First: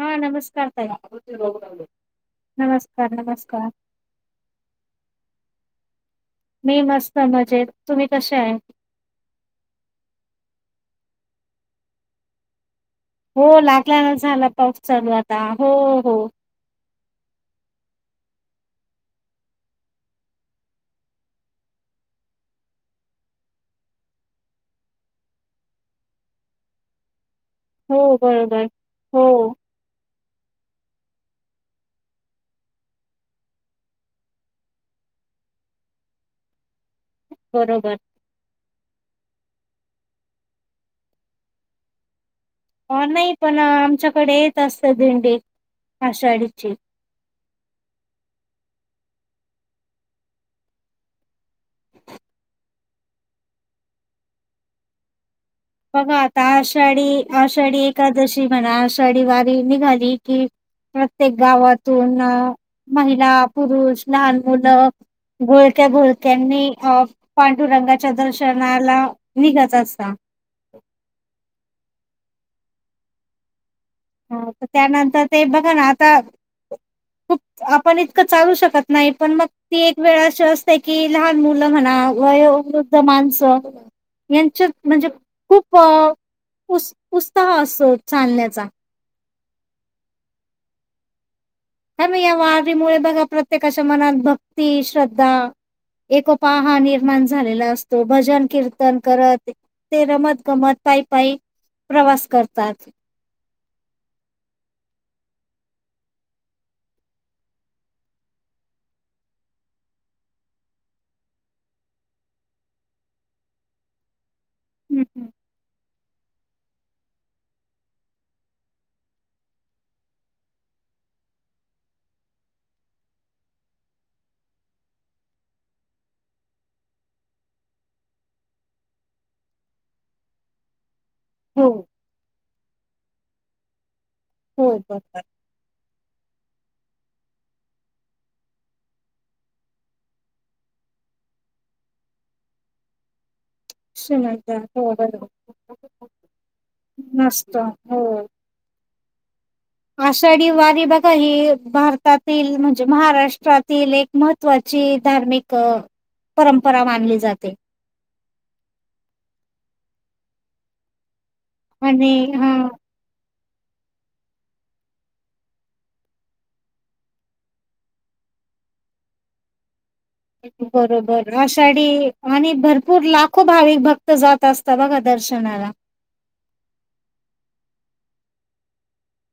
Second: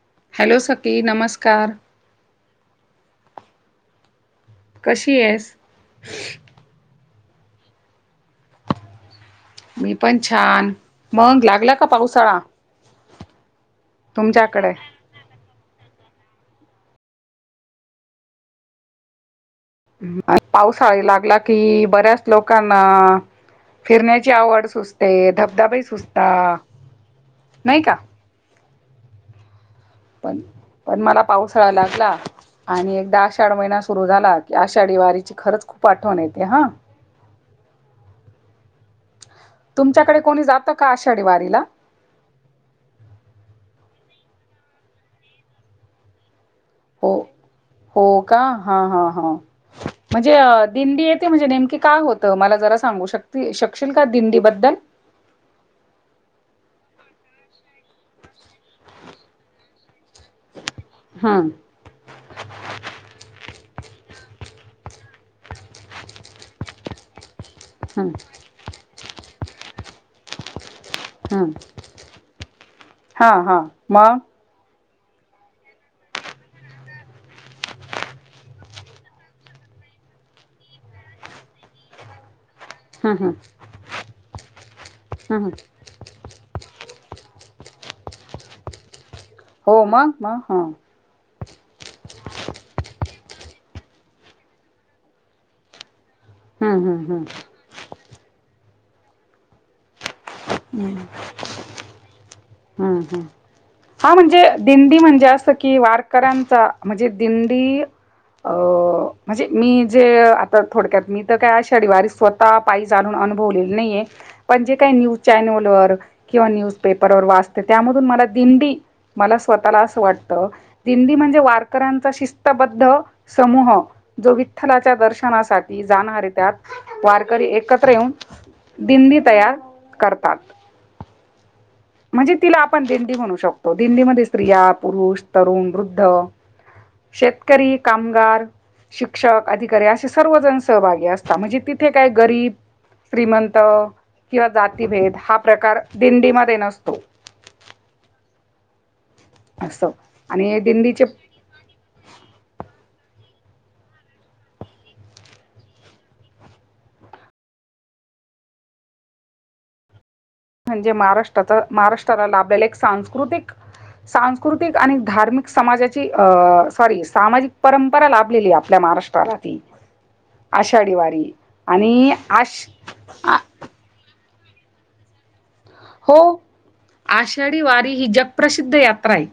हा हॅलो नमस्कार सखी नमस्कार त नमस्कार नमस्कार कशी येस मी मस्त म्हजेत तुम्ही कसे आहे मी पण छान मग लागला का पावसाळा हो लागल्याला झाला तुमच्याकडे? पाऊस चालू आता हो हो पावसाळी लागला कि बऱ्याच लोकांना फिरण्याची आवड सुचते धबधबाही सुचता नाही का हो बरोबर हो पण पण मला पावसाळा लागला आणि एकदा आषाढ महिना सुरू झाला की आषाढी वारीची खरंच खूप आठवण येते हा बरोबर तुमच्याकडे कोणी जातं का आषाढी वारीला हो नाही पण आमच्याकडे येत असत भेंडी आषाढची हो हो का हा हा हा म्हणजे दिंडी येते म्हणजे नेमकीे काय होतं मला जरा सांगू शक शकशील का दिंडीबद्दल बघा आता आषाढी आषाढी एकादशी म्हणा आषाढी वारी निघाली की प्रत्येक हा गावातून महिला पुरुष लहान मुल घळक्या घोळक्यांनी अ हा पांडुरंगाच्या दर्शनाला निघत असत हम्म हा हा मग ह त्यानंतर ते बघा ना आता ह. खूप आपण इतकं चालू शकत नाही पण मग ती एक वेळ अशी असते की लहान मुलं म्हणा व ृद्ध हा हा माणसं यांच्या म्हणजे हा हा खूप पुस् पुस्तह असो चालण्याचा हो मग मग हा. ह मग या वारीमुळे बघा प्रत्येकाच्या मनात भक्ती श्रद्धा एकोपा हम्म ह हम्म हम्म निर्माण झालेला असतो भजन कीर्तन करत. ते रमत गमत पायी पायी प्रवास करतात. हम्म हम्म हा म्हणजे दिंडी म्हणजे असं कि वारकऱ्यांचा म्हणजे दिंडी अ म्हणजे मी जे आता थोडक्यात मी तर काय शनिवारी स्वतः पायी जालून अनुभवलेली नाहीे पण जे काही हम्म न्यू हम्म. किंवा न्यूज पेपर व वाचते त्यामधून मला दिंडी मला स्वतःला असं वाटतं दिंडी म्हणजे वारकऱ्यांचा शिस्तबद्ध समूह जो विठ्ठलाच्या दर्शनासाठी जाणारे त्यात वारकरी एकत्र येऊन दिंडी तयार तात हो. म्हणजे तिला आपण दिंडी म्हणू शकतो दिंडीमध्ये हो स्त्रिया बरोबर पुरुष तरुण वृद्ध शेतकरी कामगार शिक्षक अधिकारी असे सर्वजण सहभागी असतात म्हणजे तिथे काय गरीब श्रीमंत किंवा श्रीमंत हो जातीभेद हा प्रकार दिंडीमध्ये नसतो. नस्त हो. असं आषाढी आणि वारी दिंडीचे बघा ही भारतात. म्हणजे महाराष्ट्रातील एक महत्वाची धार्मिक परंपरा मानली जाते. म्हणजे महाराष्ट्रा आणि महाराष्ट्राला हा लाभलेला एक सांस्कृतिक सांस्कृतिक आणि धार्मिक समाजाची अ सॉरी सामाजिक परंपरा लाभलेली आपल्या महाराष्ट्र प त बरोबर आषाढ आणि आश भरपूर आ लाखो भाविक भक्त तर जात असता बघा दर्शनाला हो आषाढी वारी ही जगप्रसिद्ध यात्रा आहे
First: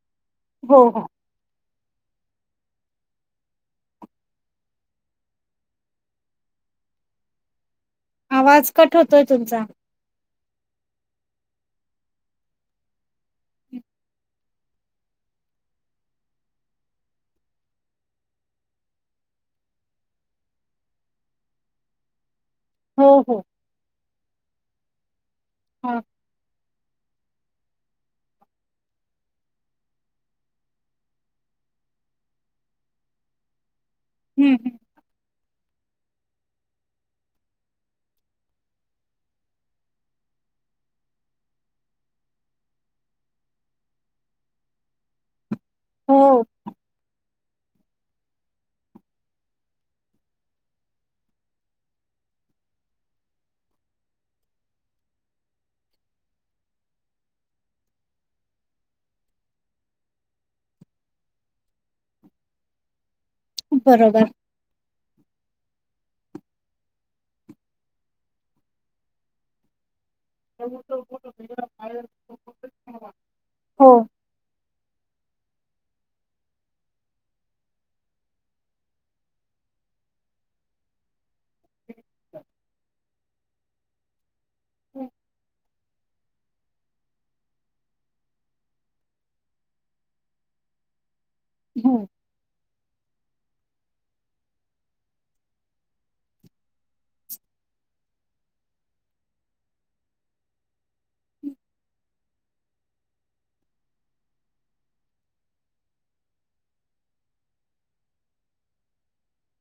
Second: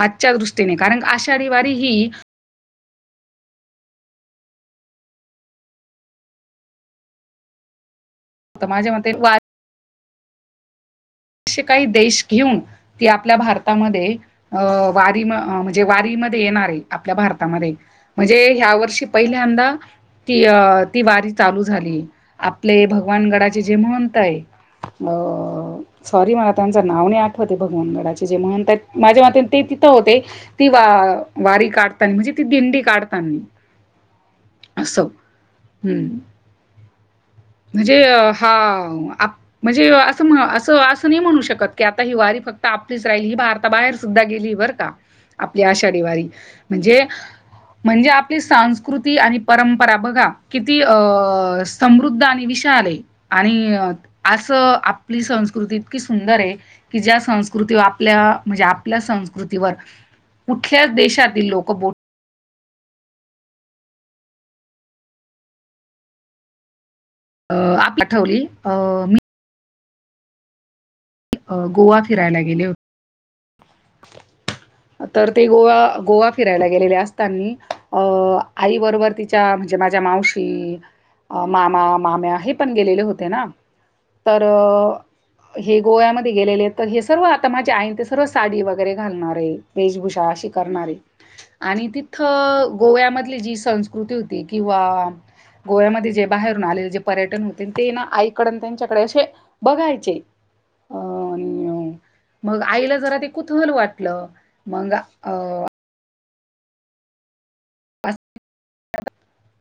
आजच्या दृष्टीने हो कारण हो. आषाढी वारी ही तर आवाज माझ्या कट मते होतोय वारीचे तुमचा असे काही देश घेऊन ती आपल्या भारतामध्ये अ वारी म्हणजे वारीमध्ये येणार आहे आपल्या भारतामध्ये. म्हणजे ह्या वर्षी पहिल्यांदा ती अ ती वारी चालू झाली. आपले हो हो भगवानगडाचे जे महंत आहे अ हा सॉरी मला त्यांच नाव नाही आठवतेय भगवानगडाचे जे महंत माझ्या मते ते तिथं होते. ती वा वारी काढताना म्हणजे ती दिंडी काढतानी. हम्म. असो हम्म. म्हणजे हा आप म्हणजे असं असं असं नाही म्हणू शकत की आता ही वारी फक्त आपलीच राहिली ही भारताबाहेर सुद्धा गेली वर का आपली आषाढी हो वारी म्हणजे म्हणजे आपली सांस्कृती आणि परंपरा बघा किती अ समृद्ध आणि विशाल आहे आणि असं आपली संस्कृती इतकी सुंदरय. कि ज्या संस्कृती आपल्या म्हणजे आपल्या संस्कृतीवर कुठल्याच देशातील लोक बो बरोबर अ आपला ठेवली मी त स गोवा फिरायला गेले होते हो तर ते गोवा गोवा फिरायला गेलेले असतानी अ आई बरोबर त म्हणजे माझ्या मावशी, मामा मामे आहेत पण गेलेले होते न गोव्यामध्ये गेलेले तर हे सर्व आता माझे आहे ते सर्व साडी वगैरे घालणारे, वेशभूषा अशी करणारे. आणि तिथं गोव्यामधली जी संस्कृती होती किंवा गोव्यामध्ये जे बाहेरून आलेले जे पर्यटन होते ते ना आईकड न त्यांच्याकडे असे बघायचे. अ आणि मग आईला जरा ते कुतहल वाटलं मग अ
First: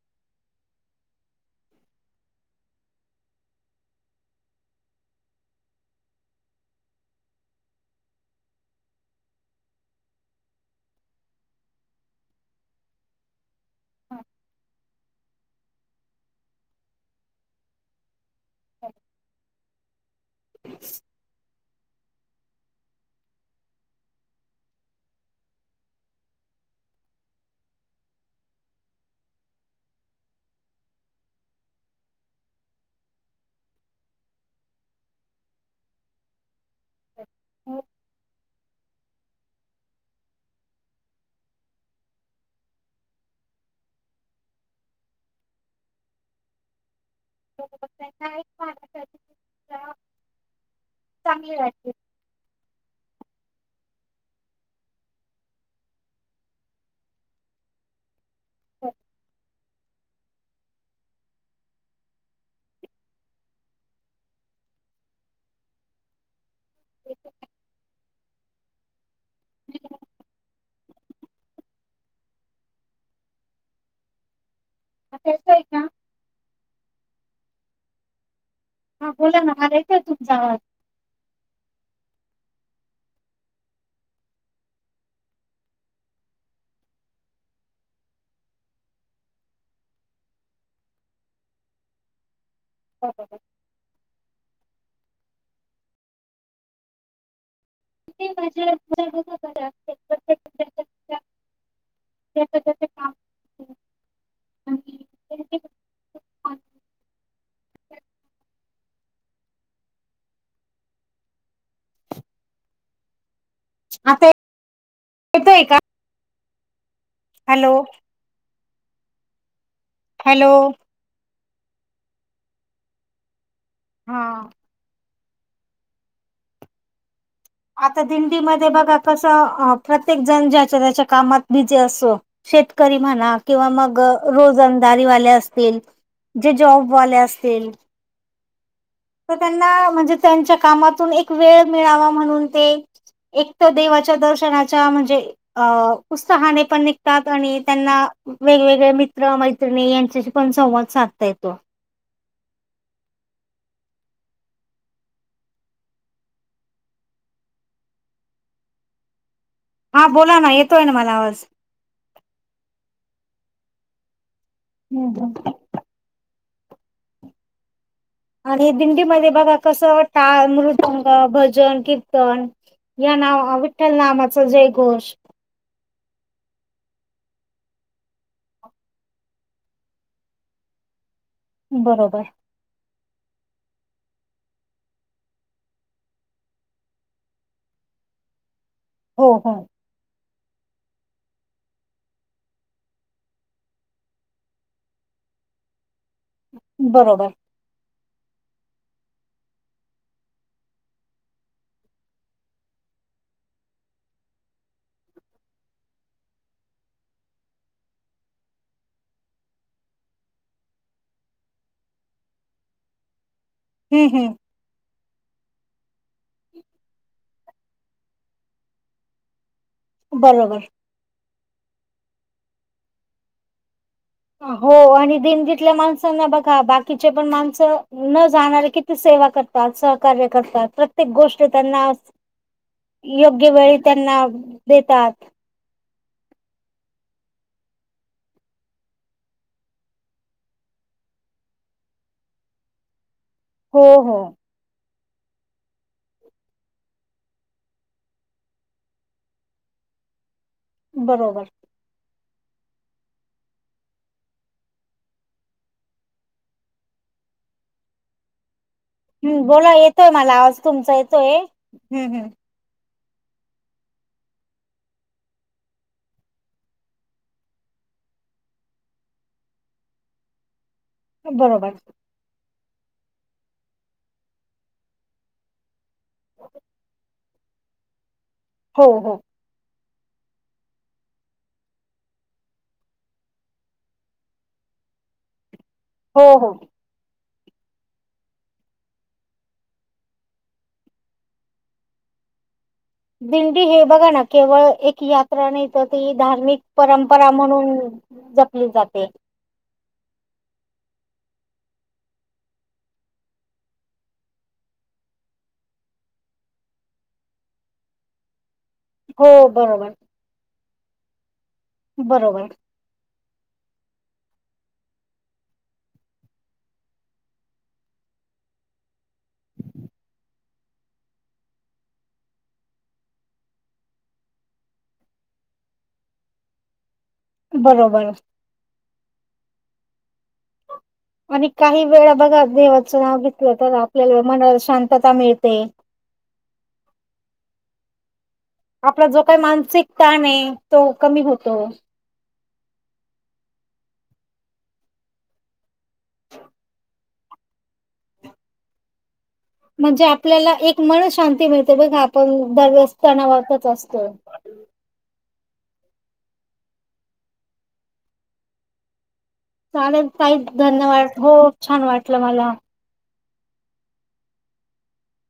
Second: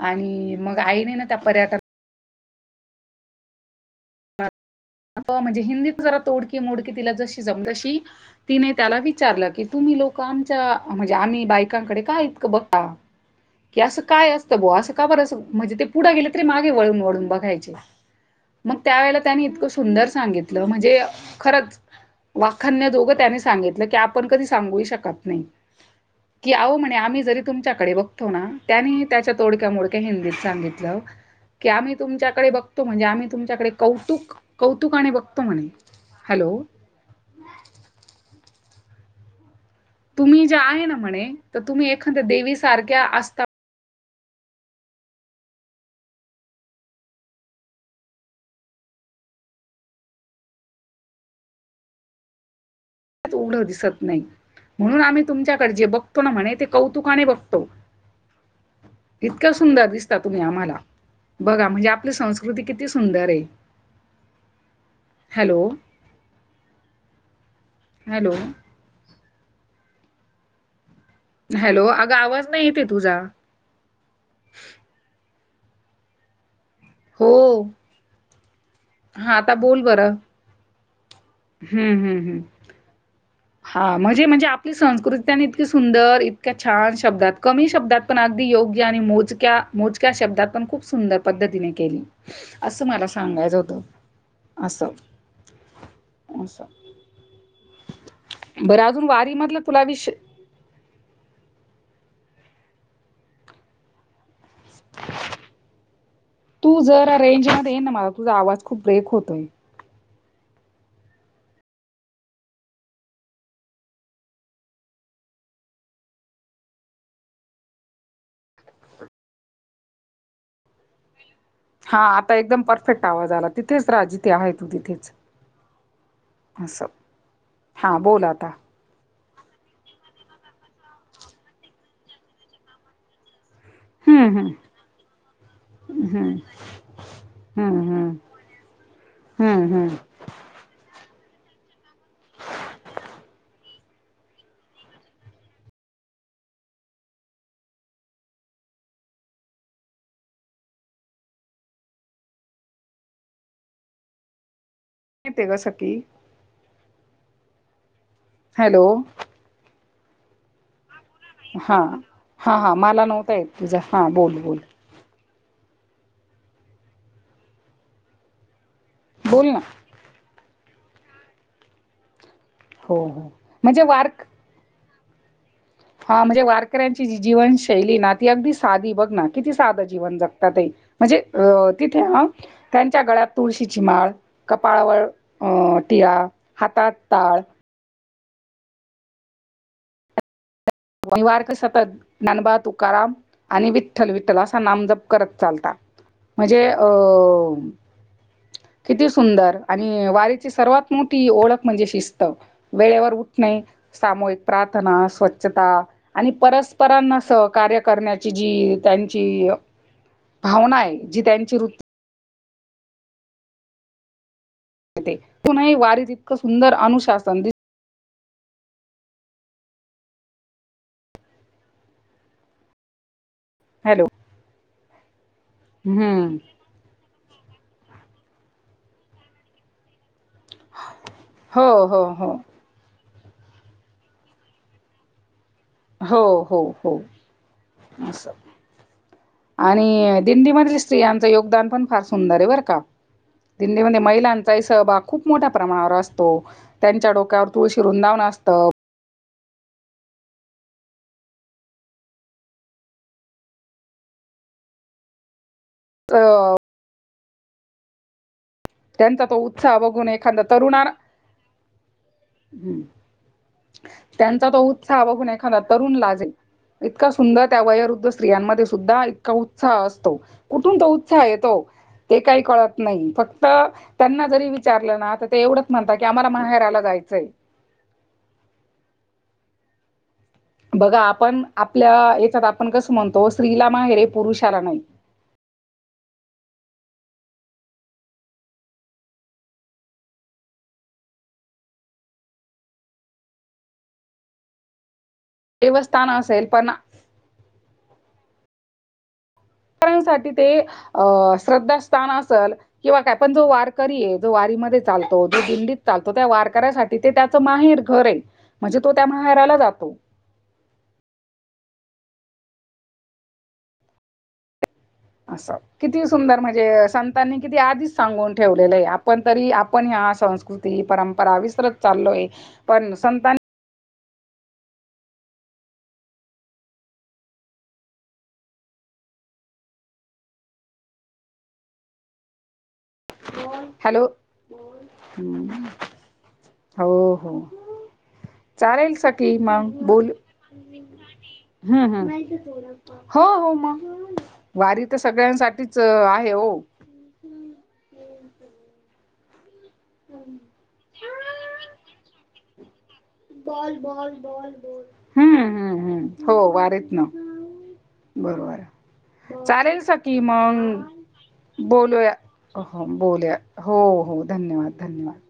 आणि मग आईने ना त्या पर्याटना म्हणजे हिंदी जरा तोडकी मोडकी तिला जशी जम तशी तिने त्याला विचारलं की तुम्ही लोक आमच्या म्हणजे आम्ही बायकांकडे काय इतकं बघता. की असं काय असतं बऊ असं काबर असं म्हणजे ते पुढे गेलं तरी मागे वळून वळून बघायचे. त्यावेेळेला त्यानी इतकं सुंदर सांगितलं म्हणजे खरंच वाखान्य दोघं त्याने सांगितलं की आपण कधी सांगू ही शकत नाही. की आहो म्हणे आम्ही जरी तुमच्याकडे बघतो ना त्याने त्याच्या तोडक्या मोडक्या हिंदीत सांगितलं. की आम्ही तुमच्याकडे बघतो म्हणजे आम्ही तुमच्याकडे कौतुक कौतुकाने आणि बघतो म्हणे. हॅलो! हो. तुम्ही जे आहे ना म्हणे तर तुम्ही एखाद्या देवी सारख्या असता चांगली वाटते. एवढं दिसत नाही. म्हणून आम्ही तुमच्याकडे जे बघतो ना म्हणे ते कौतुकाने बघतो इतकं सुंदर दिसता तुम्ही आम्हाला बघा म्हणजे आपली संस्कृती किती सुंदर आहे. हॅलो! [inaudible] हॅलो! हॅलो! अगं आवाज नाही येतेय तुझा? आता येतोय का? हो. हा बोला ना आता मला बोल येतय बरं. तुमचा आवाज. हम्म हम्म हम्म. हा म्हणजे म्हणजे आपली संस्कृती त्यांनी आणि इतकी सुंदर इतक्या छान शब्दात, कमी शब्दात पण अगदी योग्य आणि मोजक्या -मोजक्या शब्दात पण खूप सुंदर पद्धतीने केली. असं मला बरोबर सांगायचं होतं असं - ते म्हणजे बरं अजून वारी मधलं तुला विष - त्या तू जर रेंज मध्ये ये ना मला तुझा आवाज खूप ब्रेक होतोय. आताय ये येतोय का! हॅलो हॅलो हा आता एकदम परफेक्ट आवाज आला तिथेच राहा हा जिथे आहे तू तिथेच - अससं - आता दिंडीमध्येध्ये बघा- कस प्रत्येक जण ज्याच्या त्याच्या कामात बिझी असतो शेतकरी म्हणा किंवा मग - हं, हं. रोजंदारी वाले असतील हं, जे जॉबवाले हं, असतील. हं. तर हं, हं. त्यांना म्हणजे त्यांच्या कामातून एक वेळ मिळावा म्हणून ते - एक तर देवाच्या दर्शनाच्या म्हणजे - अ उत्सहाने पण निघतात आणि त्यांना वेगवेगळे मित्र मैत्रिणी यांच्याशी पण संवाद साधता येतो. तिथे कस की हॅलो! हा बोला ना येतोय ना मला आवाज. हा हा हा मला नव्हता येत तुझा हा बोल -बोल! हम् आणि दिंडीमध्येध्ये बोल बघा ना कसं टाळ मृदंग भजन कीर्तन हो - या हो नाव म्हणजे विठ्ठल वारक नामाच जयघोष - हा म्हणजे वारकऱ्यांची जी जीवनशैली ना ती अगदी साधी बघ ना किती साधं जीवन जगतात. म्हणजे अ तिथे बरोबर ह - त्यांच्या गळ्यात तुळशीची माळ कपाळावर अ टिळा हातात ताळ - हो हो ववारक सतत ज्ञानबा तुकाराम आणि विठ्ठल- विठ्ठल असा नामजप करत चालता म्हणजे अ बरोबर - किती सुंदर आणि वारीची सर्वात मोठी ओळख म्हणजे शिस्त - वेळेवर उठणे सामूहिक प्रार्थना स्वच्छता - आणि परस्परांना सहकार्य करण्याची जी त्यांची - भावना आहे जी त्यांची वृत्ती - हम् -हम् कोणही वारी त इतकं सुंदर अनुशासन - बरोबर हॅलो हो आणि दिंडीतल्या माणसांना हम्म बघा बाकी - किती पण माणस न जाणारे किती सेवा करतात सहकार्य - कस हाय प्रत्येक गोष्टी हो त्यांना हो हो - योग्य वेळी त्यांना देतात. हो हो हो असं - आणि दिंडी मधील स्त्रियांच योगदान पण फार सुंदर आहे बर का हो दिंडीमध्ये हो महिलां - सहभाग खूप मोठ्या प्रमाणावर असतो त्यांच्या डोक्यावर तुळशी वुंदावन असतं - बरोबर अ त्यांचा तो हम्म बोला उत्साह बघून येतोय मला एखादा आवाज तरुणा तुमचा येतोय हम्म हम्म - त्यांचा तो उत्साह बघून एखादा तरुण लाजेल - इतका सुंदर त्या वयरुद्ध स्त्रियांमध्ये सुद्धा इतका उत्साह असतो कुठून तो - येतो बरोबर ते काही कळत नाही फक्त त्यांना जरी विचारलं ना ते एवढंच म्हणता की आम्हाला माहेराला जायचंय. हो हो बघा आपण आपल्या याच्यात आपण कसं म्हणतो स्त्रीला माहेरे पुरुषाला नाही. हो हो दिंडी हे बघा ना केवळ एक यात्रा नाही तर देवस्थान ती असेल धार्मिक पण परंप परा म्हणून जपली जाते. ांसाठी ते अ श्रद्धास्थान असल कि बा काय आपण जो वारकरी आहे जो वारीमध्ये चालतो जो दिल्लीत चालतो त्या वारकऱ्यासाठी तिथे त्याच माहेर घर आहे म्हणजे तो त्या हो माहेराला बरोबर जातो बरोबर असात किती सुंदर म्हणजे संतांनी किती आधीच सांगून ठेवलेलं आहे आपण तरी आपण ह्या संस्कृ परंपरा विसरत चालो आहे पण संतानी बरोबर आणि काही वेळा बघा देवाचं नाव घेतलं तर हॅलो आपल्याला मनाला शांतता मिळते. हो -हो चालेल आपला जो सगळी काही मग मानसिक बोल ताण आहे तो कमी होतो. हम् हम्म - हो -हो मग वारी तर सगळ्यांसाठीच आहे हो - म्हणजे आपल्याला एक मन शांती मिळते बगा आपण - बोल बोल बोल बोल - हम्म हम्म हम्म हो वारीत ना बरोबर- चालेल स की ताई धन्यवाद हो मग छान बोलूया वाटलं मला. हो बोलोल हो हो धन्यवाद धन्यवाद